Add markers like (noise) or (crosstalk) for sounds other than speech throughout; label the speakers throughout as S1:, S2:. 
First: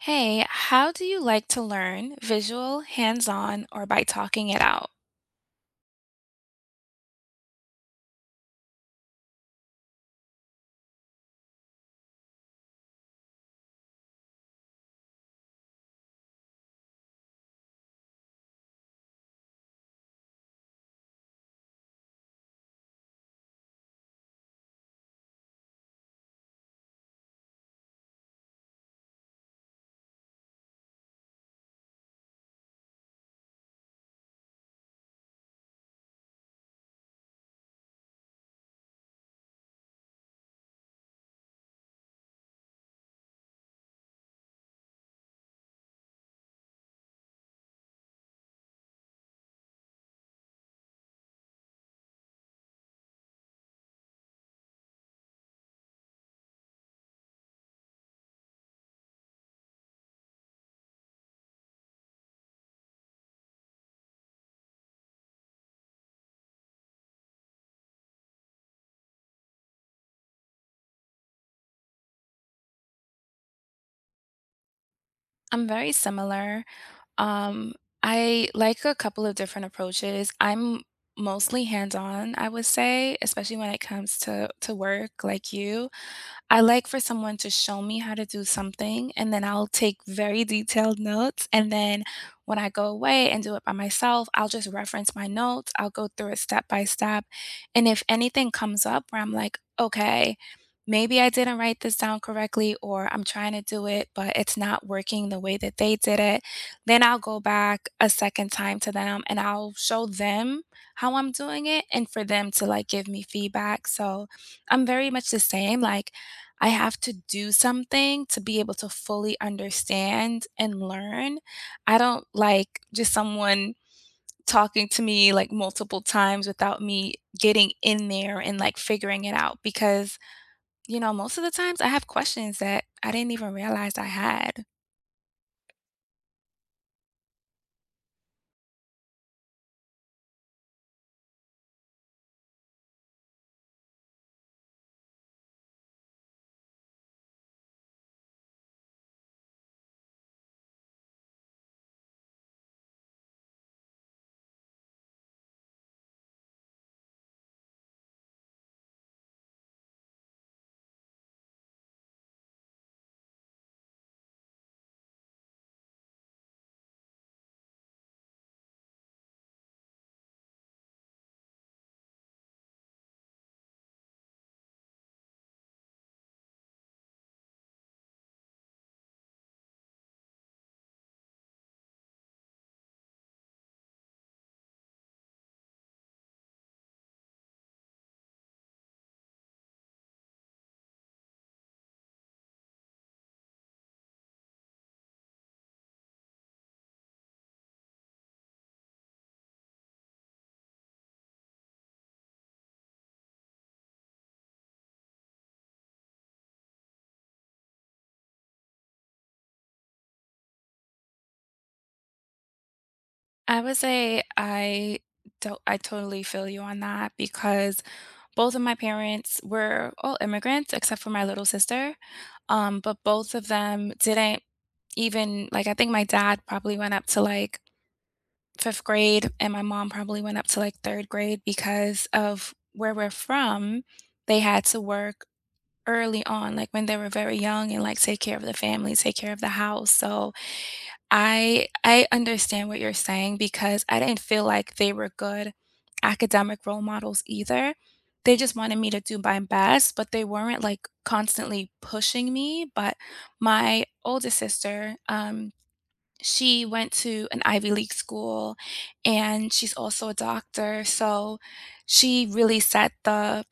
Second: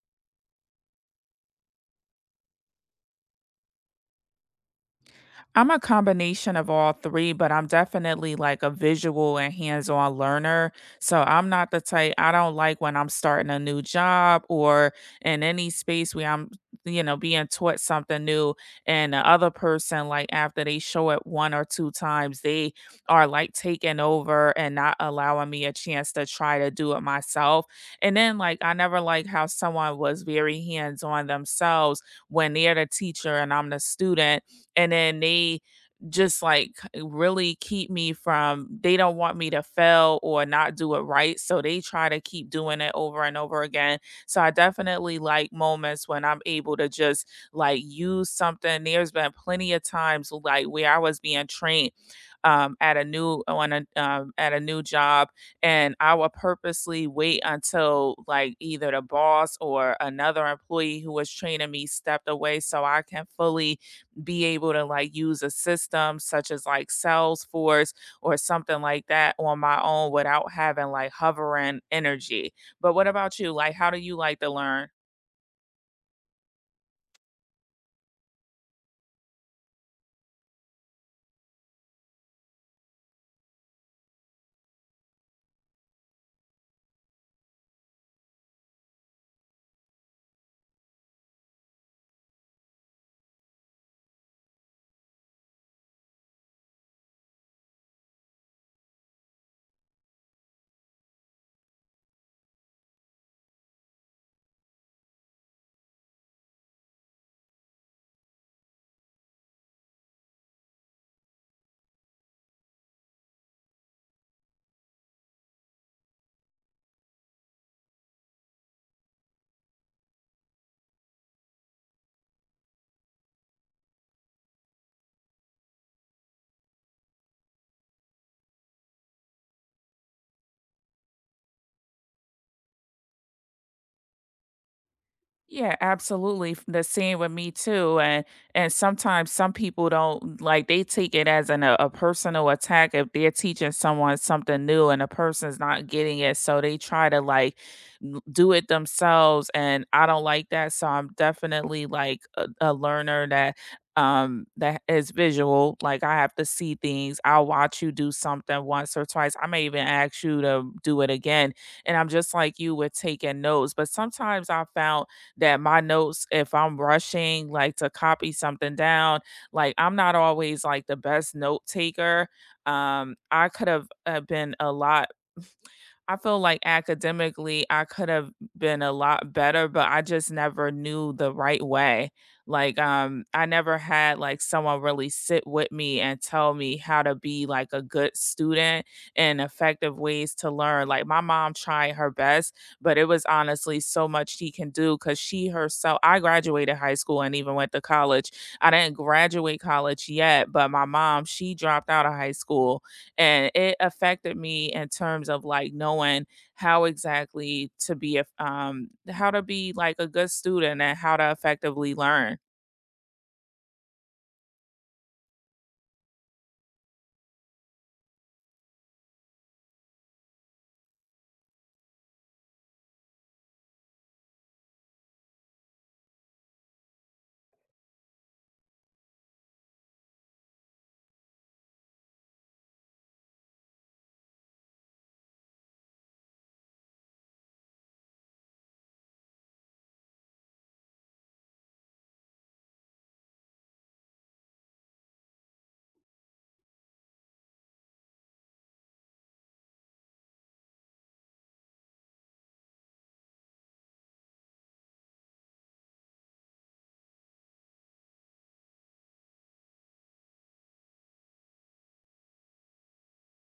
S1: Hey, how do you like to learn? Visual, hands-on, or by talking it out?
S2: I'm a combination of all three, but I'm definitely like a visual and hands on learner. So I'm not the type, I don't like when I'm starting a new job or in any space where I'm, being taught something new. And the other person, like after they show it one or two times, they are like taking over and not allowing me a chance to try to do it myself. And then, like, I never like how someone was very hands on themselves when they're the teacher and I'm the student and then they just like really keep me from they don't want me to fail or not do it right, so they try to keep doing it over and over again. So I definitely like moments when I'm able to just like use something. There's been plenty of times like where I was being trained at a new on a at a new job, and I would purposely wait until like either the boss or another employee who was training me stepped away so I can fully be able to like use a system such as like Salesforce or something like that on my own without having like hovering energy. But what about you? Like, how do you like to learn?
S1: I'm very similar. Um, I like a couple of different approaches. I'm mostly hands-on, I would say, especially when it comes to work like you. I like for someone to show me how to do something, and then I'll take very detailed notes. And then when I go away and do it by myself, I'll just reference my notes. I'll go through it step by step. And if anything comes up where I'm like, okay, maybe I didn't write this down correctly, or I'm trying to do it, but it's not working the way that they did it, then I'll go back a second time to them and I'll show them how I'm doing it and for them to like give me feedback. So I'm very much the same. Like, I have to do something to be able to fully understand and learn. I don't like just someone talking to me like multiple times without me getting in there and like figuring it out because, you know, most of the times I have questions that I didn't even realize I had.
S2: Yeah, absolutely. The same with me too, and sometimes some people don't like they take it as a personal attack if they're teaching someone something new and the person's not getting it, so they try to like do it themselves. And I don't like that, so I'm definitely like a learner that that is visual. Like I have to see things. I'll watch you do something once or twice. I may even ask you to do it again, and I'm just like you with taking notes. But sometimes I found that my notes, if I'm rushing, like to copy something down, like I'm not always like the best note taker. I could have been a lot I feel like academically I could have been a lot better, but I just never knew the right way. Like I never had like someone really sit with me and tell me how to be like a good student and effective ways to learn. Like my mom tried her best, but it was honestly so much she can do cuz she herself I graduated high school and even went to college. I didn't graduate college yet, but my mom, she dropped out of high school and it affected me in terms of like knowing how exactly to be a how to be like a good student and how to effectively learn.
S1: I would say I don't, I totally feel you on that because both of my parents were all immigrants except for my little sister. But both of them didn't. Even like, I think my dad probably went up to, like, 5th grade, and my mom probably went up to, like, 3rd grade because of where we're from, they had to work early on, like, when they were very young and, like, take care of the family, take care of the house, so I understand what you're saying because I didn't feel like they were good academic role models either. They just wanted me to do my best, but they weren't, like, constantly pushing me, but my oldest sister, she went to an Ivy League school, and she's also a doctor, so she really set the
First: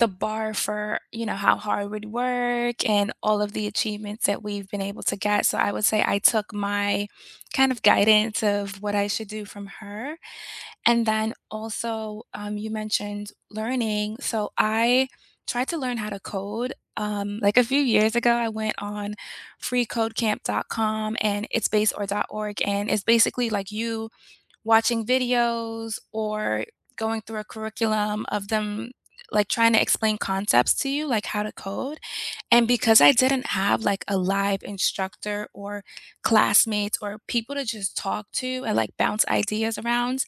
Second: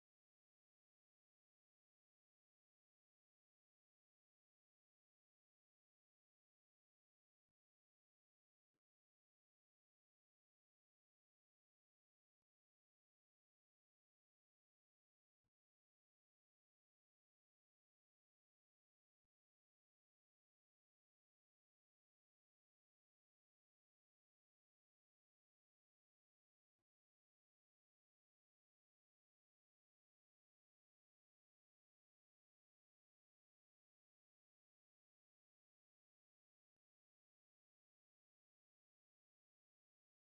S1: bar for, you know, how hard we'd work and all of the achievements that we've been able to get, so I would say I took my kind of guidance of what I should do from her. And then also, you mentioned learning. So I tried to learn how to code. Like a few years ago, I went on freecodecamp.com and it's based or dot .org and it's basically like you watching videos or going through a curriculum of them, like, trying to explain concepts to you, like how to code, and because I didn't have, like, a live instructor or classmates or people to just talk to and, like, bounce ideas around,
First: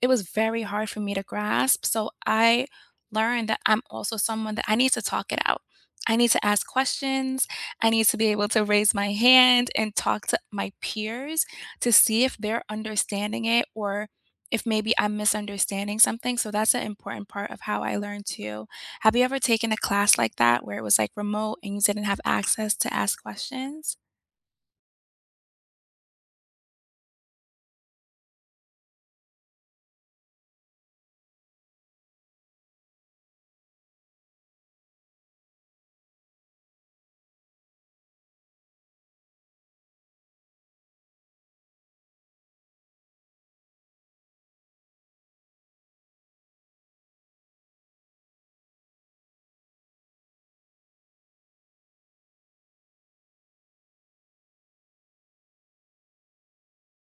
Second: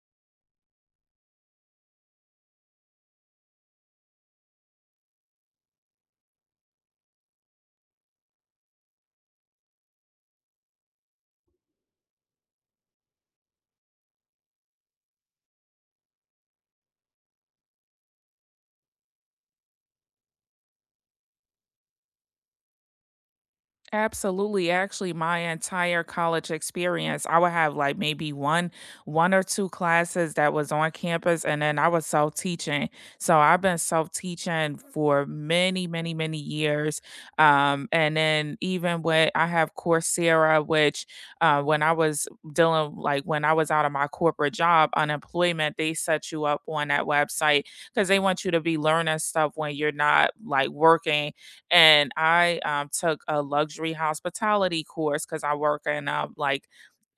S1: it was very hard for me to grasp, so I learned that I'm also someone that I need to talk it out. I need to ask questions, I need to be able to raise my hand and talk to my peers to see if they're understanding it or if maybe I'm misunderstanding something. So that's an important part of how I learn too. Have you ever taken a class like that where it was like remote and you didn't have access to ask questions?
S2: Absolutely. Actually, my entire college experience, I would have like maybe one one or two classes that was on campus and then I was self-teaching. So I've been self-teaching for many, many, many years. And then even with I have Coursera, which when I was dealing like when I was out of my corporate job, unemployment, they set you up on that website because they want you to be learning stuff when you're not like working. And I took a luxury hospitality course because I work in like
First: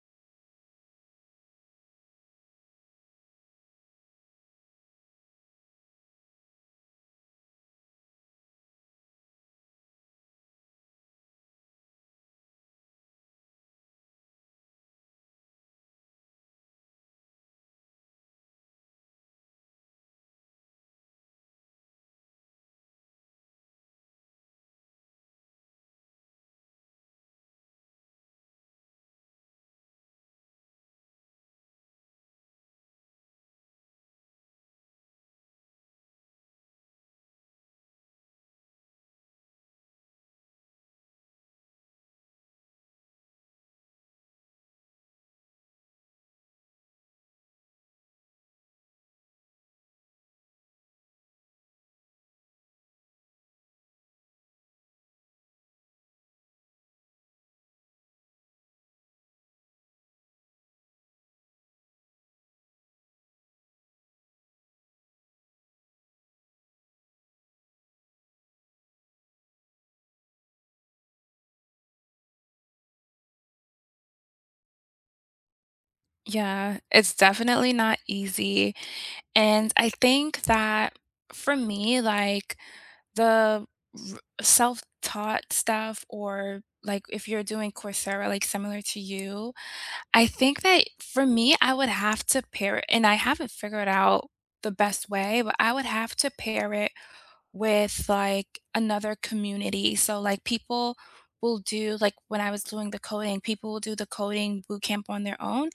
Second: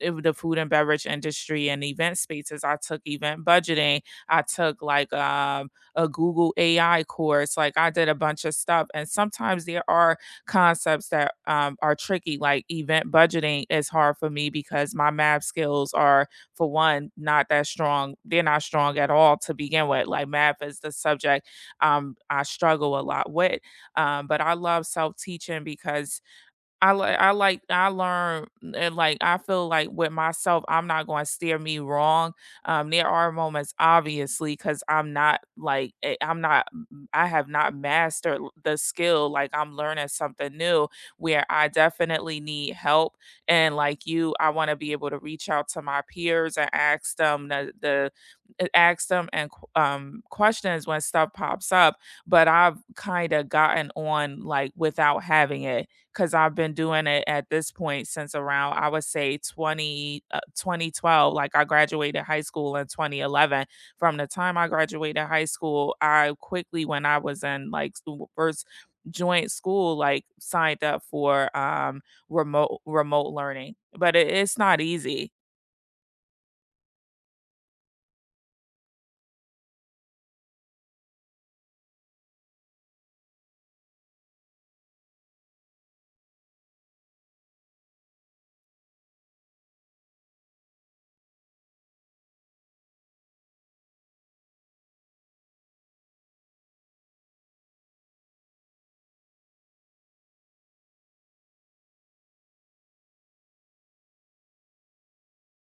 S2: the food and beverage industry and event spaces. I took event budgeting. I took like a Google AI course. Like I did a bunch of stuff. And sometimes there are concepts that are tricky. Like event budgeting is hard for me because my math skills are, for one, not that strong. They're not strong at all to begin with. Like math is the subject I struggle a lot with. But I love self teaching because I like I learn and like I feel like with myself, I'm not going to steer me wrong. There are moments, obviously, because I'm not like I'm not I am not I have not mastered the skill. Like I'm learning something new where I definitely need help. And like you, I want to be able to reach out to my peers and ask them the ask them and questions when stuff pops up. But I've kind of gotten on like without having it, 'cause I've been doing it at this point since around, I would say 20, 2012. Like I graduated high school in 2011. From the time I graduated high school, I quickly, when I was in like school- first joint school, like signed up for remote learning. But it's not easy.
S1: Yeah, it's definitely not easy. And I think that for me, like the self taught stuff, or like if you're doing Coursera, like similar to you, I think that for me, I would have to pair it and I haven't figured out the best way, but I would have to pair it with like another community. So like people will do like when I was doing the coding, people will do the coding boot camp on their own.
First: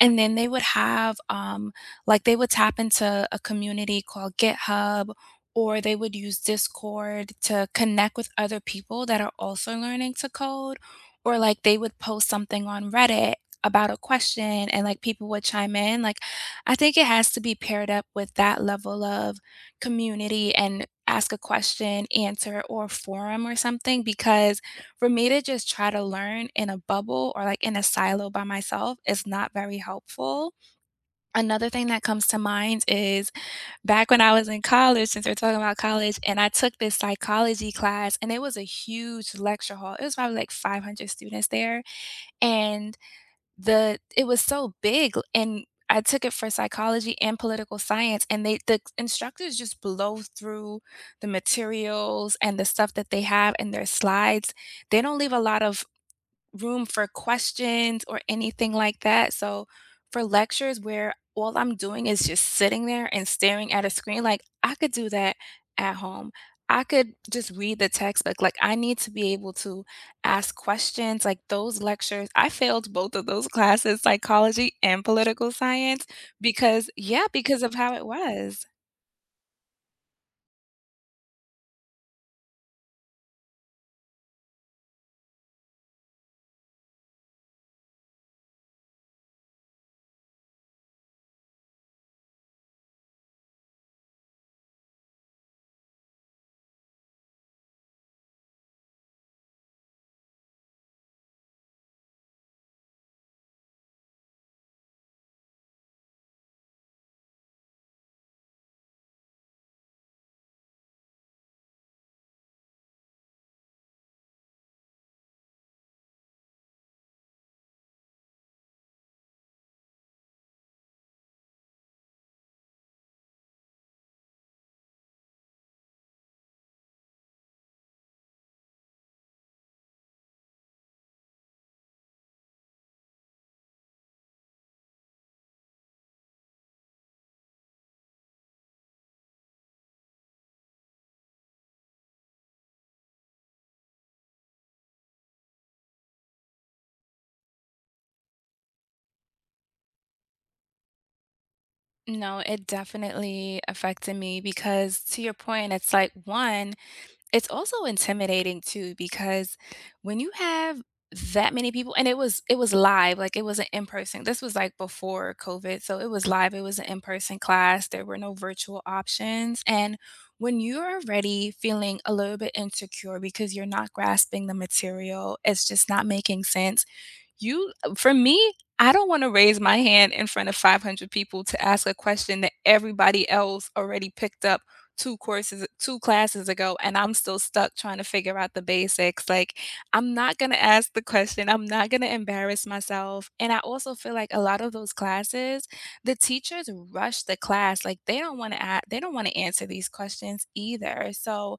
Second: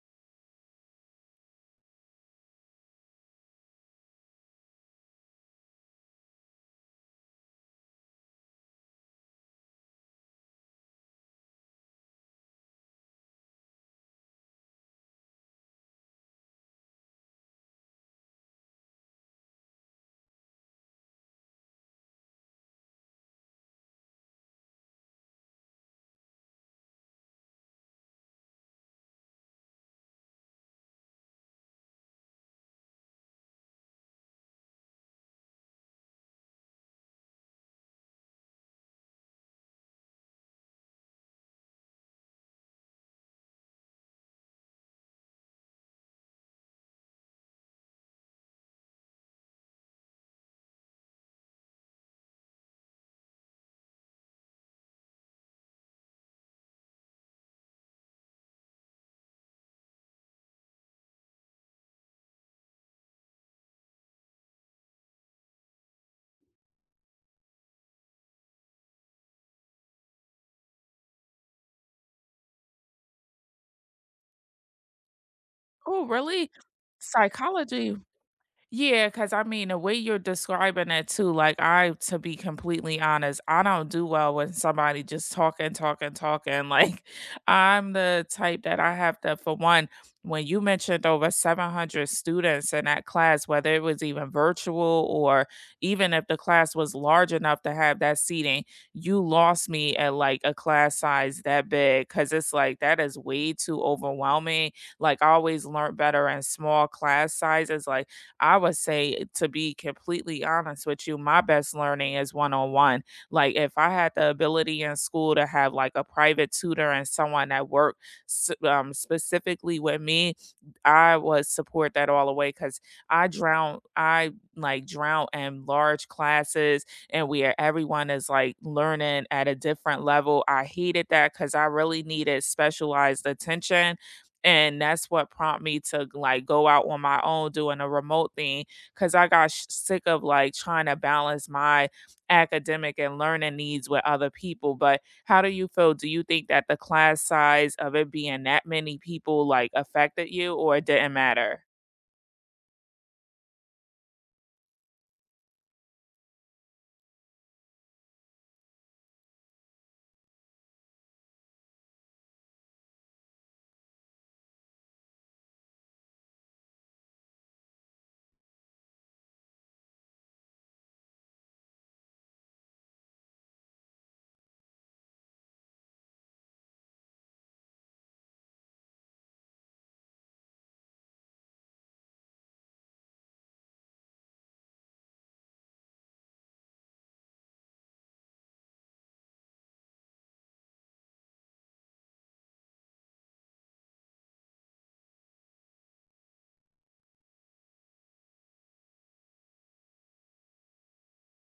S1: And then they would have like they would tap into a community called GitHub or they would use Discord to connect with other people that are also learning to code or like they would post something on Reddit about a question and like people would chime in like I think it has to be paired up with that level of community and ask a question, answer, or a forum or something because for me to just try to learn in a bubble or like in a silo by myself is not very helpful. Another thing that comes to mind is back when I was in college, since we're talking about college, and I took this psychology class, and it was a huge lecture hall. It was probably like 500 students there. And the it was so big, and I took it for psychology and political science, and the instructors just blow through the materials and the stuff that they have in their slides. They don't leave a lot of room for questions or anything like that. So for lectures where all I'm doing is just sitting there and staring at a screen, like I could do that at home. I could just read the textbook. Like I need to be able to ask questions. Like those lectures, I failed both of those classes, psychology and political science,
S2: Oh, really?
S1: because yeah, because of how
S2: Psychology.
S1: it was.
S2: Yeah, because I mean, the way you're describing it too, like I, to be completely honest, I don't do well when somebody just talking. Like (laughs) I'm the type that I have to, for one, when you mentioned over 700 students in that class, whether it was even virtual or even if the class was large enough to have that seating, you lost me at like a class size that big because it's like that is way too overwhelming. Like I always learn better in small class sizes. Like, I would say, to be completely honest with you, my best learning is one on one. Like, if I had the ability in school to have like a private tutor and someone that worked specifically with me, I would support that all the way because I like drown in large classes and where everyone is like learning at a different level. I hated that because I really needed specialized attention and that's what prompted me to like go out on my own doing a remote thing because I got sick of like trying to balance my academic and learning needs with other people. But how do you feel? Do you think that the class size of it being that many people like affected you, or it didn't matter?
S1: No, it definitely affected me because to your point, it's like one, it's also intimidating too because when you have that many people and it was live, like it was an in person. This was like before COVID, so it was live. It was an in-person class. There were no virtual options. And when you're already feeling a little bit insecure because you're not grasping the material, it's just not making sense you for me, I don't wanna raise my hand in front of 500 people to ask a question that everybody else already picked up 2 courses 2 classes ago, and I'm still stuck trying to figure out the basics, like, I'm not gonna ask the question, I'm not gonna embarrass myself, and I also feel like a lot of those classes, the teachers rush the class, like, they don't wanna a they don't wanna answer these questions either, so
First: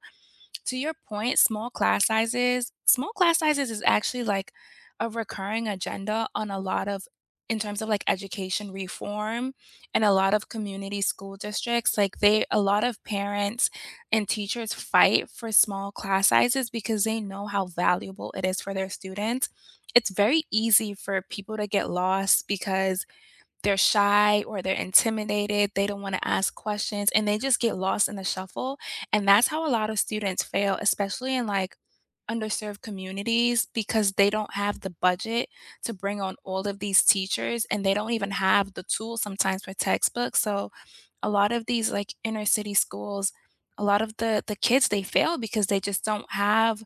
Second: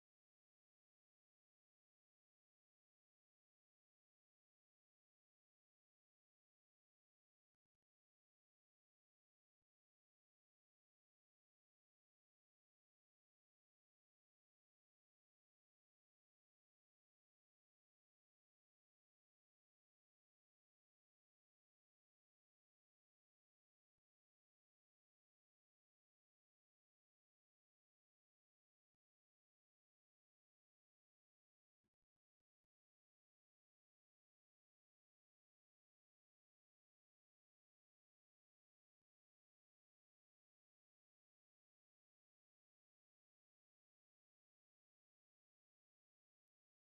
S1: to your point, small class sizes is actually like a recurring agenda on a lot of in terms of like education reform and a lot of community school districts like they a lot of parents and teachers fight for small class sizes because they know how valuable it is for their students. It's very easy for people to get lost because they're shy or they're intimidated, they don't wanna ask questions, and they just get lost in the shuffle, and that's how a lot of students fail, especially in, like, underserved communities because they don't have the budget to bring on all of these teachers, and they don't even have the tools sometimes for textbooks, so a lot of these like inner city schools, a lot of the kids they fail because they just don't have,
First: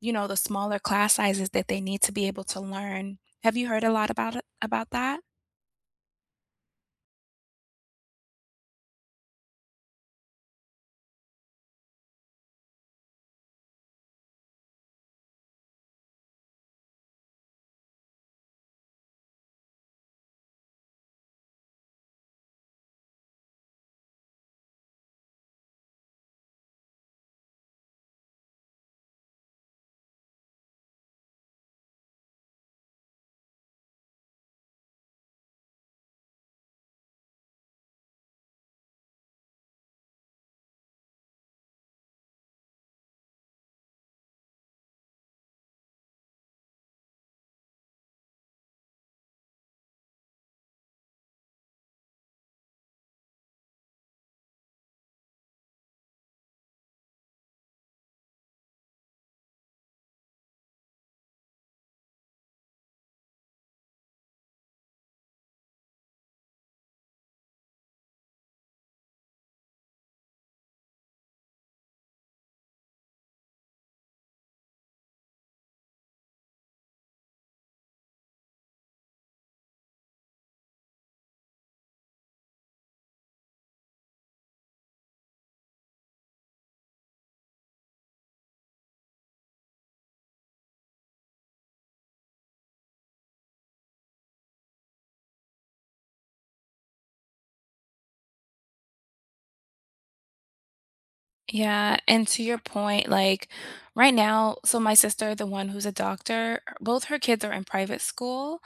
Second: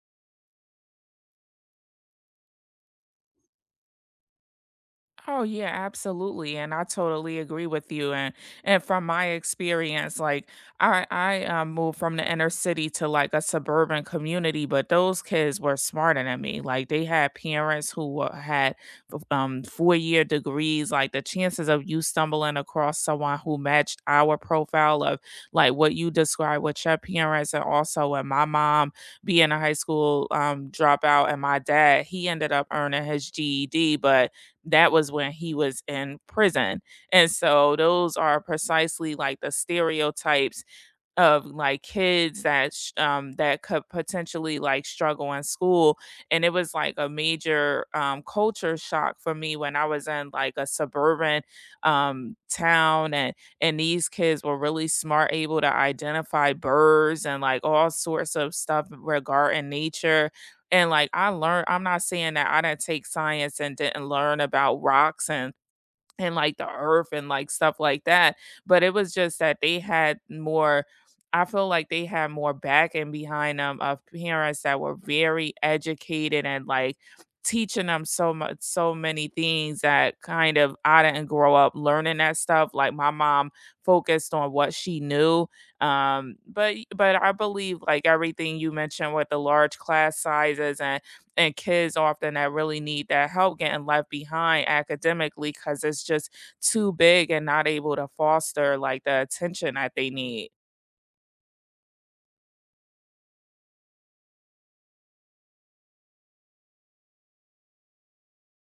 S1: you know, the smaller class sizes that they need to be able to learn. Have you heard a lot about it about that?
S2: Oh yeah, absolutely. And I totally agree with you. And from my experience, like I moved from the inner city to like a suburban community, but those kids were smarter than me. Like they had parents who were, had four-year degrees. Like the chances of you stumbling across someone who matched our profile of like what you described with your parents and also with my mom being a high school dropout and my dad, he ended up earning his GED, but that was when he was in prison. And so those are precisely like the stereotypes of, like, kids that sh that could potentially, like, struggle in school, and it was, like, a major, culture shock for me when I was in, like, a suburban, town, and these kids were really smart, able to identify birds and, like, all sorts of stuff regarding nature, and, like, I learned I'm not saying that I didn't take science and didn't learn about rocks and like the earth and like stuff like that. But it was just that they had more, I feel like they had more back and behind them of parents that were very educated and like teaching them so much, so many things that kind of I didn't grow up learning that stuff. Like my mom focused on what she knew. But I believe like everything you mentioned with the large class sizes and kids often that really need that help getting left behind academically because it's just too big and not able to foster like the attention that they need.
S1: Yeah, and to your point, like right now, so my sister, the one who's a doctor, both her kids are in private school.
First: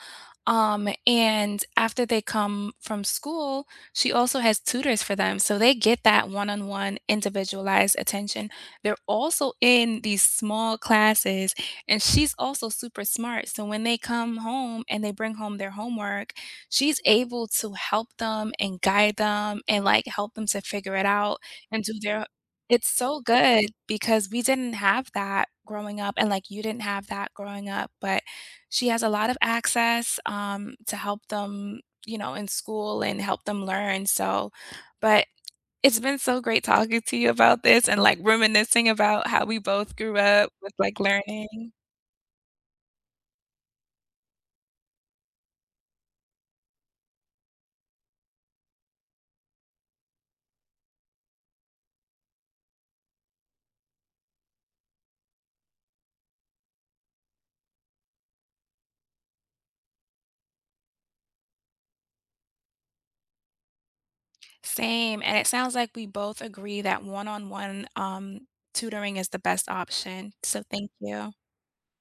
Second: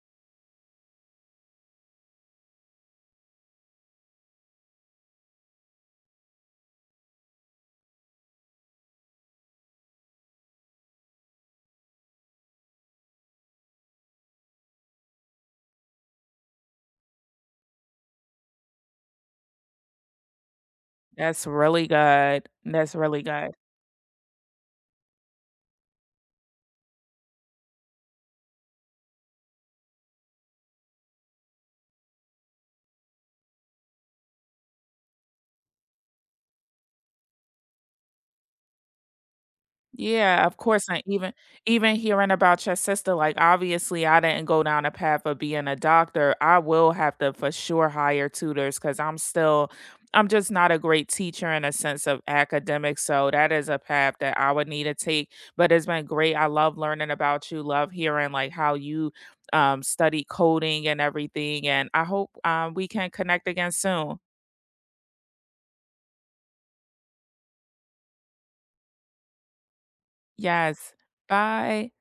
S1: And after they come from school, she also has tutors for them. So they get that one-on-one individualized attention. They're also in these small classes, and she's also super smart. So when they come home and they bring home their homework, she's able to help them and guide them and like help them to figure it out
S2: That's
S1: and
S2: really
S1: do their
S2: good.
S1: it's
S2: That's
S1: so
S2: really good.
S1: good because we didn't have that growing up, and, like, you didn't have that growing up, but she has a lot of access, to help them, you know, in school and help them learn, so but it's been so great talking to you about this and, like, reminiscing about how we both grew
S2: Yeah,
S1: up
S2: of
S1: with,
S2: course,
S1: like,
S2: and even
S1: learning.
S2: even hearing about your sister, like, obviously, I didn't go down a path of being a doctor. I will have to for sure hire tutors because 'cause I'm still I'm just not a great teacher in a sense of academics, so that is a path that I would need to take, but it's been great. I love learning about you, love hearing, like, how you, study coding and everything, and I hope, we can connect again soon.
S1: Same, and it sounds like we both agree that one-on-one, tutoring is the best option, so thank
S2: Yes.
S1: you.
S2: Bye.